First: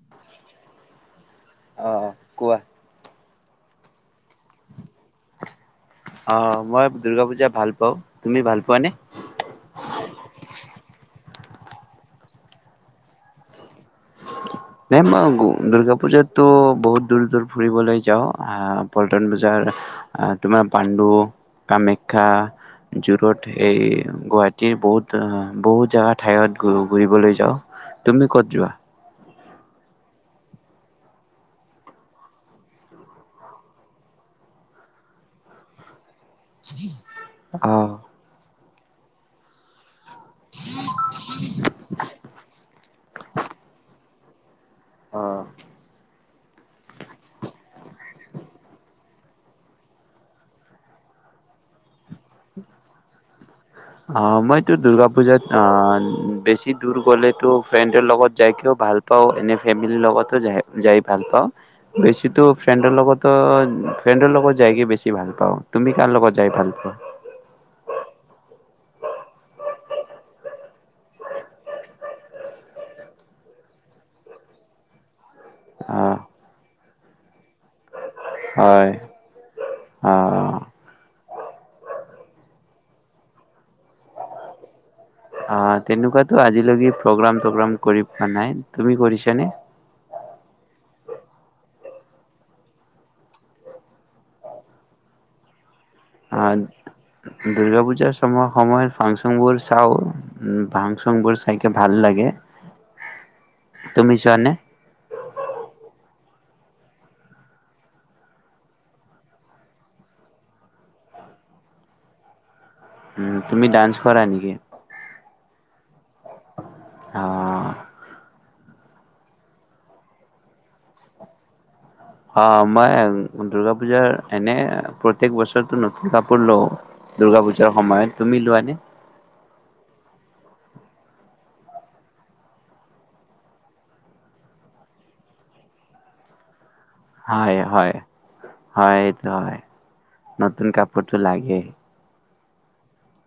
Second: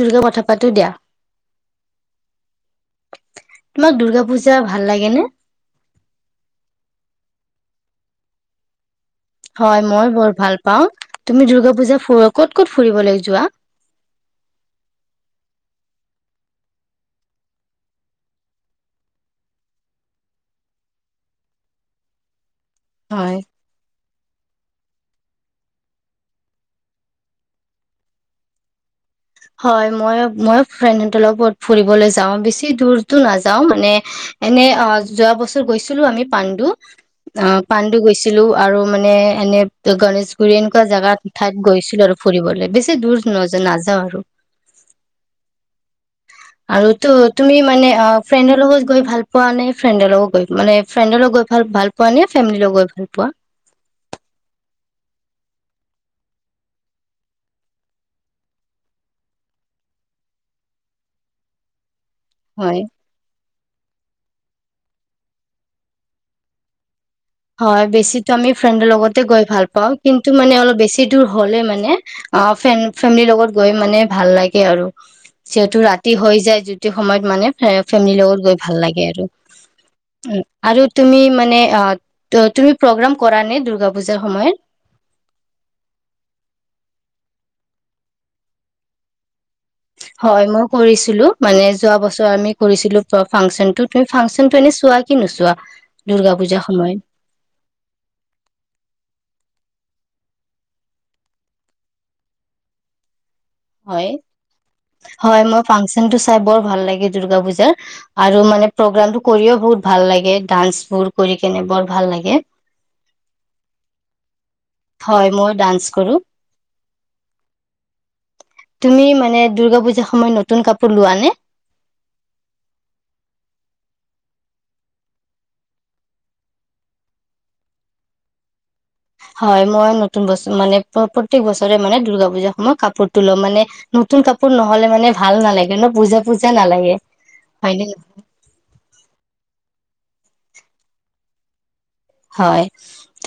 দুৰ্গা কথা পাতো দিয়া। অ', কোৱা। তোমাক দূৰ্গা পূজা ভাল লাগে নে? অহ ', মই দুৰ্গা পূজা ভাল পাও তুমি ভাল পোৱানে? হয় মই বৰ ভাল পাওঁ। তুমি দুৰ্গা পূজা ক'ত- ক'ত ফুৰিবলৈ যোৱা? নাই মই দুৰ্গা পূজাতো বহুত দূৰ- দূৰ ফুৰিবলৈ যাওঁ আহ', পল্টন বূজাৰ আহ', তোমাৰ পাণ্ডু কামাখ্যা। হয় যোৰত এই গুৱাহাটীত বহুত- বহুত জেগা ঠাইত ঘূৰিবলৈ যাওঁ। তুমি কত যোৱা? হয় মই- মই ফ্ৰেণ্ড সঁতৰ লগ ফুৰিবলৈ যাও বেছি দূৰতো নাযাও মানে এনে অহ ', যোৱা বছৰ গৈছিলো আমি। পাণ্ডু অহ ', অ'। পাণ্ডু গৈছিলো। আৰু মানে এনে। ত গণেশগুৰি এনেকুৱা জেগাত ঠাইত গৈছিলো আৰু ফুৰিবলৈ বি। দূৰ ন নাযাওঁ আৰু। অহ ', আৰু ত তুমি মানে ফ্ৰেণ্ডৰ লগত গৈ ভাল পোৱা নে ফ্ৰেণ্ডৰ লগত গৈ মানে ফ্ৰেণ্ডৰ লগত গৈ ভ ভাল পোৱা নে ফেমি লগ গৈ ভাল পোৱা। অহ ', মইতো দুৰ্গা পুজাত বেছি দূৰ গলেতো ফ্ৰেণ্ডৰ লগত যাইকও ভাল পাওঁ এনে ফেমিলিৰ লগতো যাই ভাল পাওঁ। বেছিতো হয় ফ্ৰেণ্ডৰ লগত- ফ্ৰেণ্ডৰ লগত। যাইগে বেছি ভাল পাওঁ তুমি কাৰ লগত যাই ভাল পোৱা। হয় বেছি আমি ফ্ৰেণ্ডৰ লগতে গৈ ভাল পাওঁ কিন্তু মানে অলপ বেছি দূৰ হলে মানে অহ ', ফেমিলিৰ লগত গৈ মানে ভাল লাগে আৰু যিহেতু অ ৰাতি হৈ যায় যিটো সময়ত মানে। ফেমিলিৰ লগত গৈ ভাল হয় লাগে আৰু। অ আৰু তুমি মানে অ। ত তুমি প্ৰগ্ৰাম কৰা নে দুূৰ্গা পূজাৰ সময়ত। অ তেনেকুৱাতো আজিলৈকে প্ৰগ্ৰাম গ্ৰাম কৰি পোৱা নাই তুমি কৰিছানে। হয় মই কৰিছিলো মানে যোৱা বছৰ আমি কৰিছিলো ফাংচনটো তুমি ফাংচনটো এনে চোৱা কি নোচোৱা দূৰ্গা পুজাৰ সময়ত। দুূৰ্গা পুজাৰ সময় সময়ত ফাংচন বোৰ চাও উ ফাংচন বোৰ চাইকে ভাল লাগে। হয় তুমি চোৱানে হয় মই ফানচন। টো চাই বৰ ভাল লাগে দূৰ্গা পুজাৰ আৰু মানে প্ৰগ্ৰামতটো কৰিও বহুত ভাল লাগে ডান্স বোৰ কৰি কেনে বৰ ভাল লাগে। তুমি ডান্স কৰা নেকি? ডাস্ন কৰোঁ। অ তুমি মানে দুূৰ্গা পূজা সময়ত নতুন কাপোৰ লোৱা নে? অ মই দূৰ্গা পূজাৰ এনে প্ৰত্যেক বছৰতে নতুন কাপোৰ লওঁ দুূৰ্গা পূজাৰ সময়ত। তুমি লোৱাানে? হয়, মই নতুন বছৰ মানে প্ৰত্যেক বছৰে মানে দূৰ্গা পুজাৰ সময়ত কাপোৰ তো লওঁ। মানে নতুন কাপোৰ নহ'লে মানে ভাল নালাগে ন পূজা পূজা নালাগে। হয়, হয়নে হয়, নহয় হয় এইটো হয়। নতুন কাপোৰটো লাগে। হয়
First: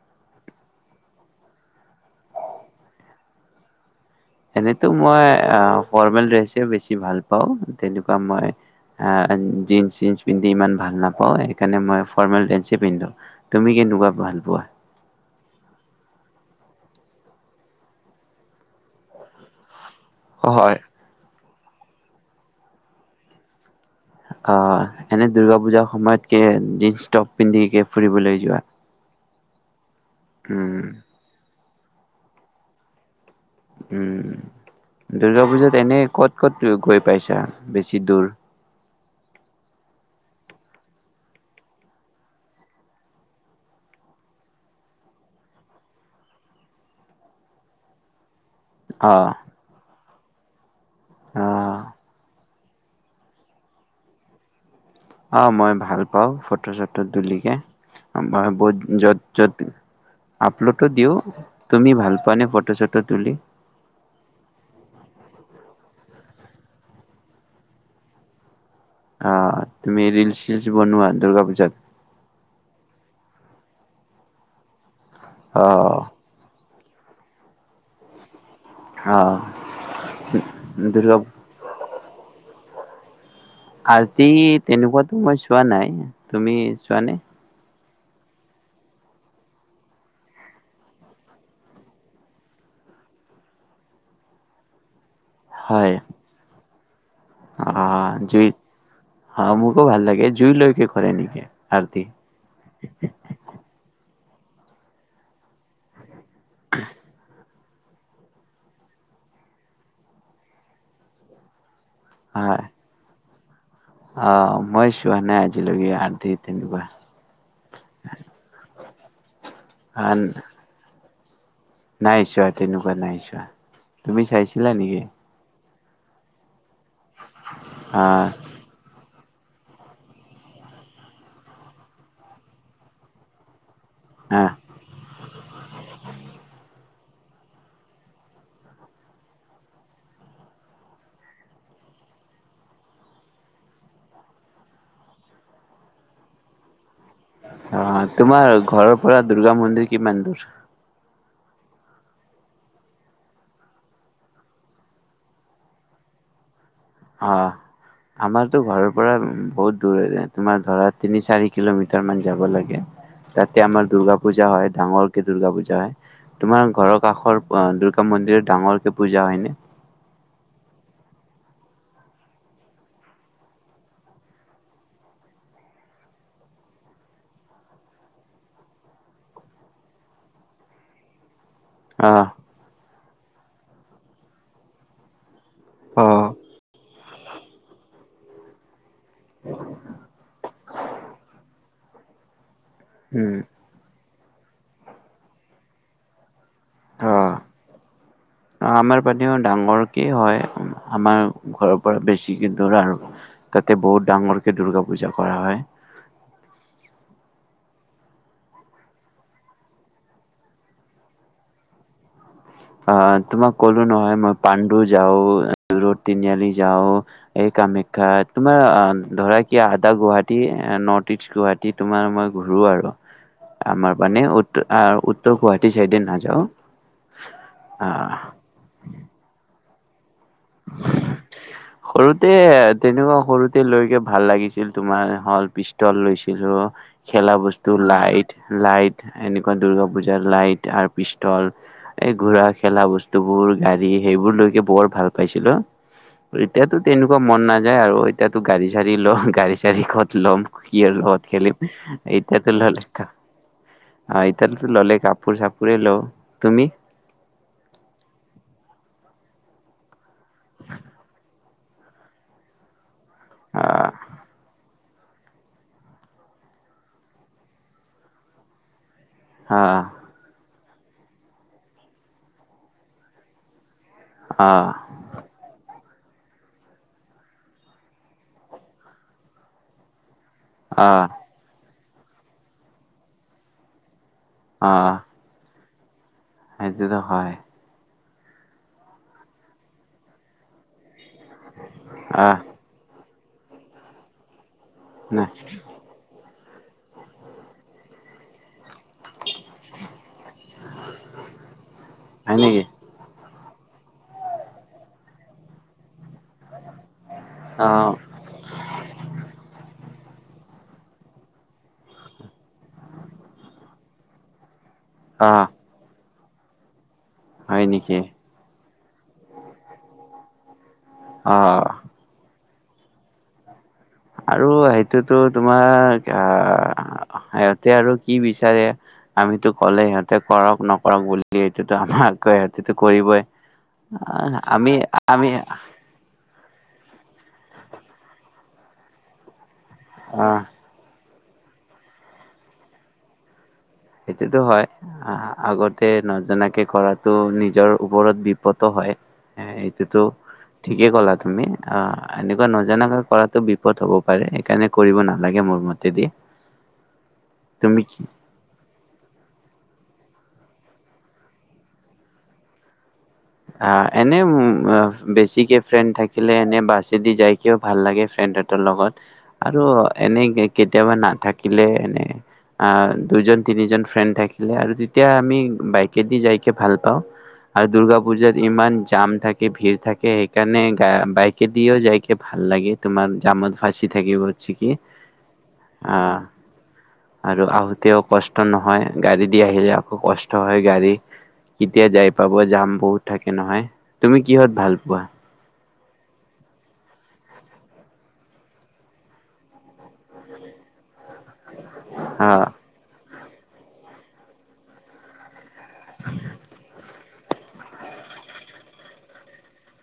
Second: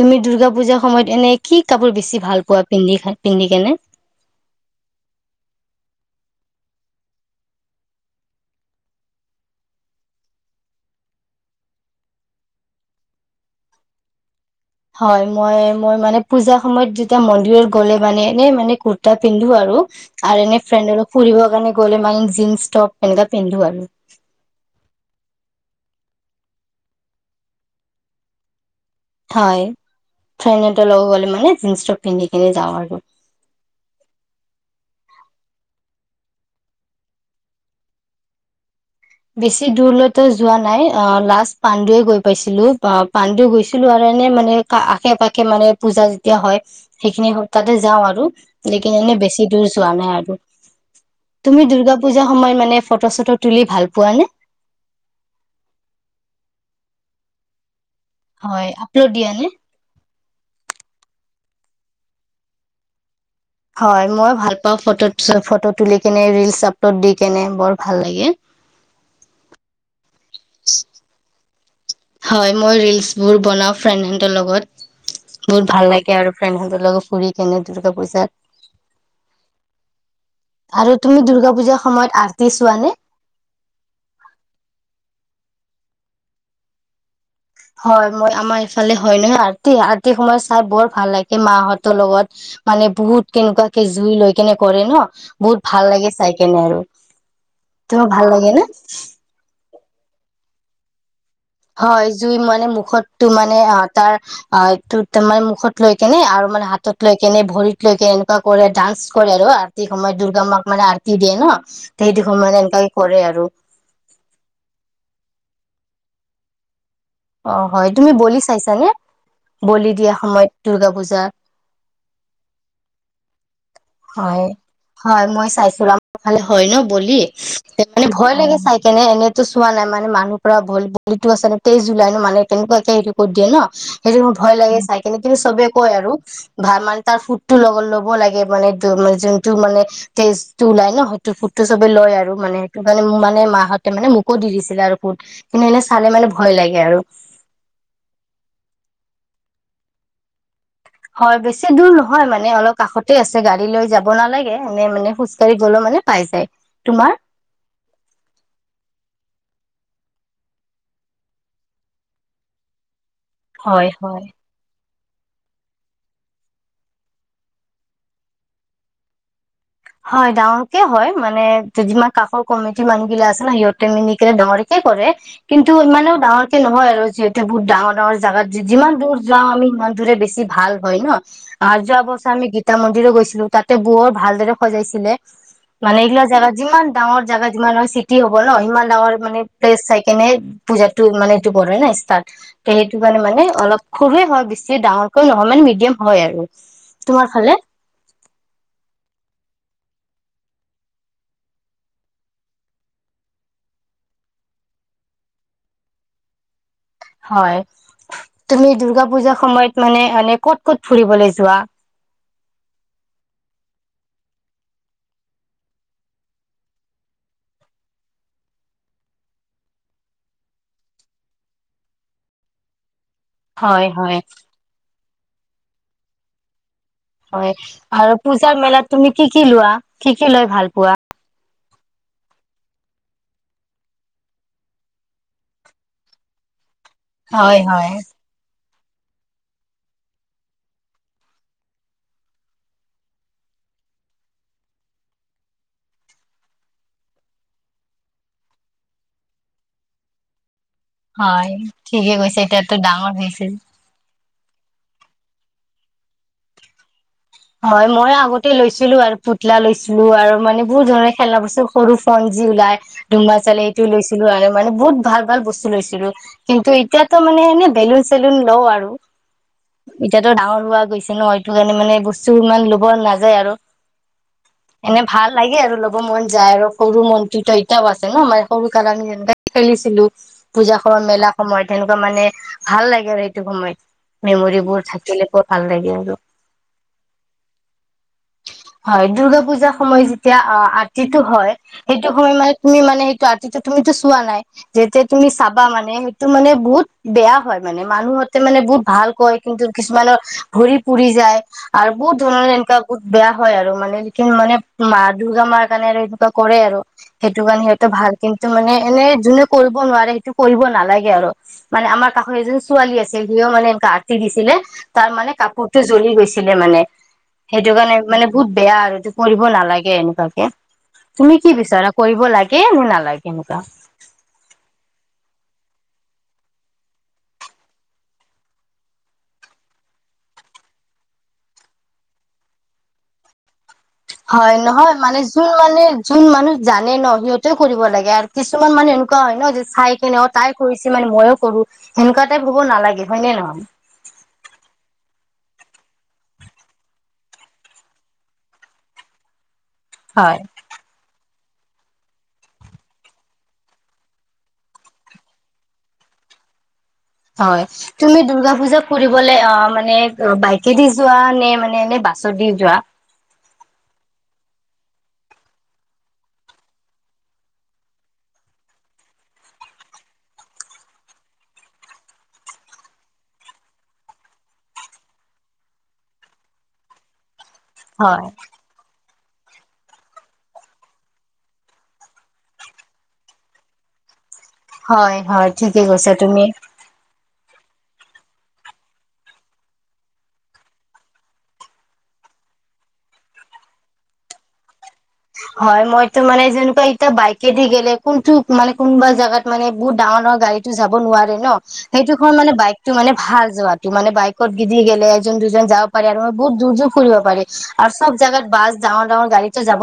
তুমি দূৰ্গা পূজাৰ সময়ত এনে কি কাপোৰ বেছি ভাল পোৱা পিন্ধি পিন্ধি কেনে? এনেতো মই ফৰ্মেল ড্ৰেচ বেছি ভাল পাওঁ এনেটো ‌মই ফৰ্মেল ড্ৰেচ বেছি ভাল পাওঁ তেনেকুৱা মই জীন্ চ পিন্ধি ইমান ভাল নাপাওঁ সেইকাৰণে মই ফৰ্মেল ড্ৰেচ পিন্ধো তুমি কেনেকুৱা ভাল পোৱা। হয় মই মই মানে পূজা সময়ত যেতিয়া মন্দিৰত গ'লে মানে এনেই মানে কুৰ্তা পিন্ধো আৰু। আৰু এনে হয়। ফ্ৰেণ্ড অল ফুৰিবৰ কাৰণে। গ'লে মানে জিনন্ টপ এনেুৱকা পিন্ধো আৰু। অ এনে দুূৰ্গা পূজাৰ সময়ত। জিনন্ টপ পিন্ধিকে ফুৰিবলৈ যোৱা। হয়। ফ্ৰেনে উম লগত গ'লে মানে। জীন‌্ টপ পিন্ধি কে যা আৰু। উম দুূৰ্গা পূজাত এনে ক'ত ক'ত গৈ পাইছা বেছি দূৰ। বেছি দূৰলৈতো যোৱা নাই। লাষ্ট পাণ্ডুৱয়ে গৈ বেছি দূৰলৈ যোৱা নাই। লাষ্ট পাণ্ডুৱে গৈ পাইছিলো পাণ্ডু গৈছিলো। আৰু মানে আশে পাশে মানে পূজা যেতিয়া হয় সেইখিনি সপ্তাহতে যাওঁ আৰু। লেকিন অ এনে বেছি দূৰ যোৱা নাই আৰু। অ [unintelligible] অ তুমি দুৰ্গা পূজা সময় মানে। ম ফটো চটো তুলি ভাল। পোৱা নে? অ মই ভাল পাও ফটো চটো তুলিকে। হয় আপলোড য'ত দিয়া নে য'ত আপ্লুটো দিও। তুমি ভাল পোৱা নে ফটো চটো তুলি। হয় মই ভাল পাওঁ ফটোত ফটোত। তুলি কেনে ৰিলচ আপলড দি কেনে বৰ ভাল লাগে। অ' তুমি ৰিলছ চিলছ বনোৱাা দুৰ্গা পূজাত? হয় মই ৰিলচবোৰ বনাওঁ ফ্ৰেণ্ডহঁতৰ লগত। অ বহুত ভাল লাগে আৰু ফ্ৰেন্ড হঁতক। লগত ফুৰি কেনে দুটকা পইচাত! অ আৰু তুমি দুৰ্গা পূজাৰ সময়ত। আৰতি চোৱা নে? আৰতি তেনেকুৱাতো মই চোৱা নাই তুমি চোৱা নে? হয় মই আমাৰ ইফালে হয় নহয় আৰতি। আৰতি সময় চাই বৰ ভাল লাগে মাহঁতৰ লগত মানে বহুত কেনেকুৱাকে জুই লৈ কেনে কৰে ন। বহুত ভাল লাগে। চাই কেনে আৰু। তোমাৰ অঁ ভাল লাগে জুইত নে? অঁ মোকো ভাল লাগে জুই লৈকে। হয় এ নেকি আৰতি হয় জুই মানে মুখতো মানে অঁ তাৰ অঁ এইটো তোমাৰে মুখত লৈ কেনে আৰু মানে হাতত লৈ কেনে ভৰিত কে এনেকুৱা কৰে ডান্স কৰে আৰু আৰ্তি সময়ত দুৰ্গা মাক মানে আৰ্তি দিয়ে ন।। সেইটো সময়ত এনেকে কৰে আৰু। আহ মই চোৱা নাই আজিলৈকে আধ তিনিবা। অঁ হয় তুমি বলি চাইছানে বলি দিয়া সময়ত দূৰ্গা পূজা নাই‌ চোৱা, তেনেকৈ নাই চোৱা তুমি হয় চাইছিলা নেকি? হয় মই চাইছো খালে হয় ন বলি মানে আহ ভয় লাগে চাই কেনে এনে চোৱা নাই মানে মানুহৰ পৰা ভ বলিো আ নে তেইছ জুলাই নো মানে তেনেকুৱাকে হেৰি কৰি দিয়ে ন সেইটো মোৰ ভয় লাগে চাই কিনে কিন্তু চবে কয় আৰু ভাল মান তাৰ ফুড টো লগ ল'ব লাগে মানে। মে যোনটো মানে তেজটো ওলাই ন সেইটো ফুডটো চবে লয় আৰু মানে সেইটো কাৰণে ম মানে মাহতে মানে মোকো দি দিছিলে আৰু ফুড কিন্তু এনে চালে মানে ভয় লাগে আৰু অঁ, তোমাৰ ঘৰৰ পৰা দুূৰ্গা মন্দিৰ কিমান দূৰ হয় বেছি দূৰ নহয় মানে অলপ কাষতে আছে গাড়ী লৈ যাব নালাগে, এনে মানে খোজ ককাঢ়ি গলেও মানে পাই যায় তোমাৰ অঁ আমাৰতো ঘৰৰ পৰা বহুত তোমাৰ ধৰা তিনি চাৰি কিলোমিটাৰ মান যাব লাগে তাতে হয় আমাৰ দূৰ্গা হয় পূজা হয় ডাঙৰ দূৰ্গা পূজা হয় তোমাৰ ঘৰৰ কাষৰ দুৰ্গা মন্দিৰত ডাঙৰ কেে পূজা হয়নে। হয় ডাঙৰকে হয় মানে যিমান কাষৰ কমিটিৰ মানুহগিলা আছে ন সিহঁতে মিলি কেনে ডাঙৰকে কৰে কিন্তু ইমানেও ডাঙৰকে নহয় আৰু যিহঁতে বহুত ডাঙৰ ডাঙৰ জোগাত যিমান দূৰ যাওঁ আমি সিমান দূৰে বেছি ভাল হয় ন। আৰু যোৱা আহ বছৰ আমি গীত মন্দিৰ গৈ ছিলো তাতে বৰ ভালদৰে সজাইছিলে মানে অ এইগিলা যাবা যিমান ডাঙৰ জোগা যিমান হয় চিটি হব ন, সিমান ডাঙৰ মানে প্লেচ চাই কেনে পুজা টো মানে এইটো বৰ [unintelligible] নাই [unintelligible] তাত তে সেইটো কাৰণে উম মানে অলপ সৰুৱে হয় বেছি ডাঙৰকৈ নহয় মানে মিডিয়াম হয় আৰু। তোমাৰ ফালে অ' আমাৰ প ডাঙৰকে হয়, আমাৰ ঘৰৰ পৰা বেছিকে দূৰ আৰু, তাতে বহুত ডাঙৰকে দূৰ্গা পূজা কৰা হয়। হয়, তুমি দুৰ্গা পুজাৰ সময়ত মানে ক'ত ক'ত ফুৰিবলৈ যোৱা? অ তোমাক ক'লো নহয় মই পাণ্ডুৰ যাও, ৰ'দ তিনিআলি যাও, এই কামাখ্যা, তোমাৰ ধৰা কি আদা গুৱাহাটী নৰ্থ ইষ্ট গুৱাহাটী তোমাৰ মই ঘূুৰো আৰু। হয় আমাৰ হয় মানে উত তৌ গুৱাহাটী চাইডে নাযাও হয় আৰু পূজাৰ মেলাত তুমি কি কি লোৱা? কি কি লয় ভাল পোৱা? সৰুতে তেনেকুৱা সৰুতে লৈকে ভাল লাগিছিল, তোমাৰ হল পিষ্টল লৈছিলো। খেলা হয় বস্তু, হয় লাইট, লাইট এনেকুৱা দূৰ্গা পুজাৰ লাইট আৰু পিষ্টল, এই ঘোৰা খেলা বস্তুবোৰ, গাড়ী সেইবোৰ লৈকে বৰ ভাল পাইছিলো। এতিয়াতো তেনেকুৱা মন নাযায় আৰু এতিয়াতো গাড়ী চাড়ী লম, গাড়ী চাাৰ়ীত ল'ম ইয় লগত হয় খেলিমস, ঠিকে কৈছে এতিয়াতে এতিয়াতো ললে ডাঙৰ হৈছে। তো ল'লে কাপোৰ চাপৰে লওঁ। তুমি? হয়, মই আগতে লৈছিলো আৰু পুতলা লৈছিলো আৰু মানে বহুত ধৰণে খেলনা বস্তু সৰু ফনজি ওলাই ধুমা চালে এইটো আহ লৈছিলো আৰু মানে বহুত ভাল ভাল বস্তু লৈছিলো কিন্তু এতিয়াতো মানে এনে বেলুন চেলুন লওঁ আৰু। আহ এতিয়াতো ডাঙৰ পোৱা গৈছে ন সটো কাৰণোনে বস্তু কিছু ইমান ল'ব নাযায় আৰু। আহ এনে ভাল লাগে আৰু লগ মন যায় আৰু সৰু মন্ত্ৰীতো এতিয়াও আছে ন মানে সৰু কাৰ আি যেনে খেলিছিলো। পূজা খ আহ মেলা সময়ত তেনেকুৱা মানে ভাল লাগে আৰু সেইটো সময়ত। মেমৰিবোৰ থাকিলে ভাল লাগে আৰু সেইতো হয়। হয় দুূৰ্গা পূজা সময় যেতিয়া আ যিটো হয় সেইটো সময় আহ মানে তুমি মানে ত আতিটো তুমিো চোৱা নাই যেতিয়া তুমি নাই চাবা মানে হে টো মানে বহুত বেয়া হয় মানে মানুহতে মানে বহুত ভালকৈ কিন্তু কিছুমানৰ ভৰি পুৰি যায় আৰু বহুত ধন হয় ন নেকি এনক বুত বয়া হয় আৰু মানে যিখিনি মানে মা দুৰ্গা মাৰ কাৰণে আৰু কৰে আৰু সেইটো কাৰণে সিহঁতে আহ ভাল কিন্তু মানে এনে যোনে কৰিব ন সেইটো কৰিব নালাগে আৰু মানে আমাৰ কাষৰ এজন ছোৱালী আছিল সিও মানে এনে আথি দিছিলে তাৰ মানে আহ কাপোৰতটো জ্বলি গৈছে ছিলে মানে হয় সেইটো কাৰণে নেকি মানে বহুত বেয়া আৰু টো কৰিব নালাগে এনেকুৱাকে তুমি কি অ' বিচৰা কৰিব লাগে একেই মোৰ নালাগে এনেুৱা আৰু সেইটোতো তোমাৰ আহ সিহঁতে আৰু কি বিচাৰে আমিতো ক'লে সিহঁতে কৰক নকৰক বুলি সেইটোতো আমাককৈ সিহতেতটো কৰিবই আহ হয় আমি নহয় মানে আমি যোন মানে যোন মানুহ জানে ন সিহঁতেও কৰিব লাগে আৰু কিছুমান মানুহ এনেকুৱা হয় ন চাই কিনে আহ তাই কৰিছে মানে মইো কৰো সেনেকুৱা টাইপ হ'ব নালাগে হয় নে নহয় সেইটোতো হয় আগতে নজনাকে কৰাতটো নিজৰ ওপৰত বিপদো হয় টো হয় ঠিকেই ক'লা তুমি অ এনেকুৱা নজাকৈ কৰাতো বিপদ হব পাৰে সেইকাৰণে কৰিব নালাগে মোৰ মতেদি হয় তুমি দুৰ্গা পূজা ফুৰিবলে অ মানে বাইকেদি যোৱা নে মানে এ বাছত দি যোৱা আহ এনে বেছিকে ফ্ৰেণ্ড থাকিলে এনে বাছেদি যাইকেও ভাল লাগে ফ্ৰেণ্ডহতৰ লগত আৰু এনে কেতিয়াবা নাথাকিলে এনে দুজন তিনিজন ফ্ৰেণ্ড থাকিলে আৰু তেতিয়া আমি বাইকেদি যাইকে ভাল পাওঁ আৰু দুৰ্গা হয় পুজাত ইমান জাম থাকে ভিৰ থাকে সেইকাৰণে গ বাইক দিয়ও যাইক ভাল লাগে তোমাৰ জামত ভাঁচি থাকিব হচ্ছে কি হয় হয় ঠিকে কৈছা তুমি তেতিয়া কষ্ট নহয় গাড়ী দি আহিলে আকৌ কষ্ট হয় গাড়ী কেতিয়া যাই পাব যাম বহুত থাকে নহয় তুমি কিহত ভাল পোৱা হয় মইতো মানে যেনেকুৱা এতিয়া বাইকেদি গেলে কোনটো মান কোনবা জাগাত মানে বহুত ডাঙৰ ডাঙৰ গাড়ীতো যাব নোৱাৰে ন সেইটো খ অ', মানে বাইকটো মানে ভাল যোৱাটো মানে বাইকত গিদি গেলে এজন যাব পাৰ আৰু মই বুত দূৰ যো কৰিব পাৰে আৰু চব জাগাত বছ ডাঙৰ ডাঙৰ গাড়ীটো যাব ন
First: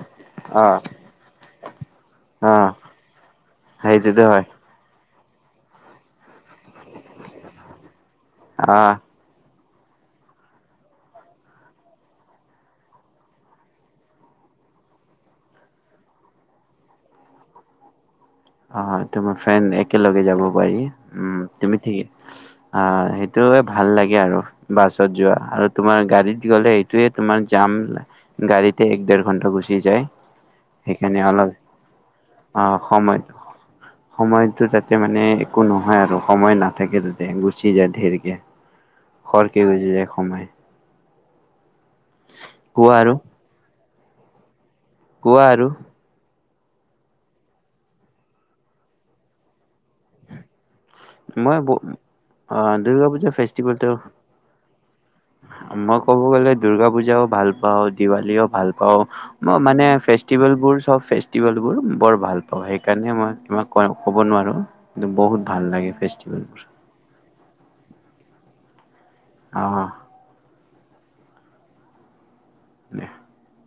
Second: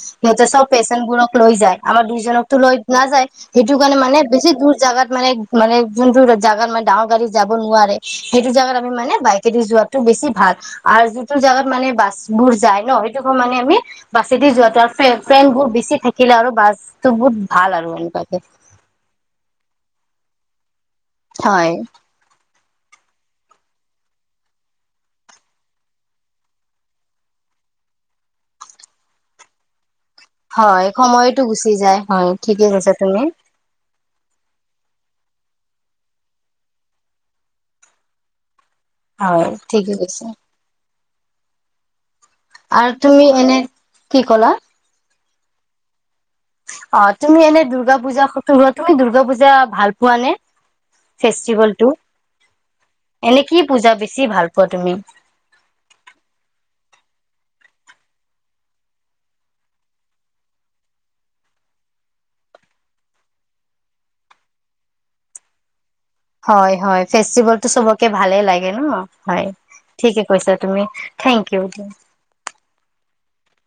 সিহঁতে চব পেচেন্ বোৰক লৈ যায় আমাৰ দুইজনকতো অ', লৈ নাযায় সেইটো কাৰণে মানে সেইটোতো হয়। বেছি দূৰ জাগাত মানে মানে যোনটোৰ জাগাৰ ম ডাঙৰ গাড়ীত যাব নোৱাৰে, সেইটো জেগাত আমি আহ মানে বাইক যোৱাটো বেছি ভাল আৰু যিটো জেগাত মানে বাছবোৰ যায় ন সেইটো খ মানে আমি বা যদি যোৱাাতটো আৰু ফে ফ্ৰেন্ড বহু বেছি থাকিলে আৰু বাছটো বহুত ভাল আৰু এনেকুৱাকে হ হয় তোমাৰ ফ্ৰেন্ড একেলগে যাব পাৰি। উম হয়, তুমি ঠিকেই অ সেইটোৱে ভাল লাগে আৰু বাছত যোৱা আৰু তোমাৰ গাড়ীত গ'লে সেইটোয়ে তোমাৰ যাম, গাড়ীতে এক ডেৰ ঘণ্টা গুচি যায়। হয়, সেইকাৰণে সময়তো অলপ গুচি যায় হয়, ঠিকে অ', কৈছা সময় তুমি। সময়টো তাতে মানে একো নহয় আৰু সময় নাথাকে তাতে গুচি যায় ধেৰিকে হয় খৰকে গুচি ঠিকে যায় কৈছা সময়। আৰু তুমি এনে কি ক'লা? কোৱা আৰু অঁ, তুমি এনে দূৰ্গা পূজা [unintelligible] তুমি দূৰ্গা পূজা, ভাল পোৱানে? মই বো, অ, দূৰ্গা পূজা এনে কি ফেষ্টিভেলটো। পূজা বেছি ভাল পোৱা তুমি? মই ক'ব গ'লে দূৰ্গা পূজাও ভাল পাওঁ, দীৱালীও ভাল পাওঁ, মই মানে ফেষ্টিভেলবোৰ চব ফেষ্টিভেলবোৰ বৰ ভাল পাওঁ, সেইকাৰণে মই [unintelligible] ক'ব নোৱাৰোঁ, কিন্ত বহুত ভাল লাগে। ফেষ্টিভেলবোৰ, হয় হয় ফেষ্টিভেলটো চবকে ভালে লাগ গে ন। হয়, অ'। ঠিকে কৈছা তুমি, থেংক ইউ। [unintelligible]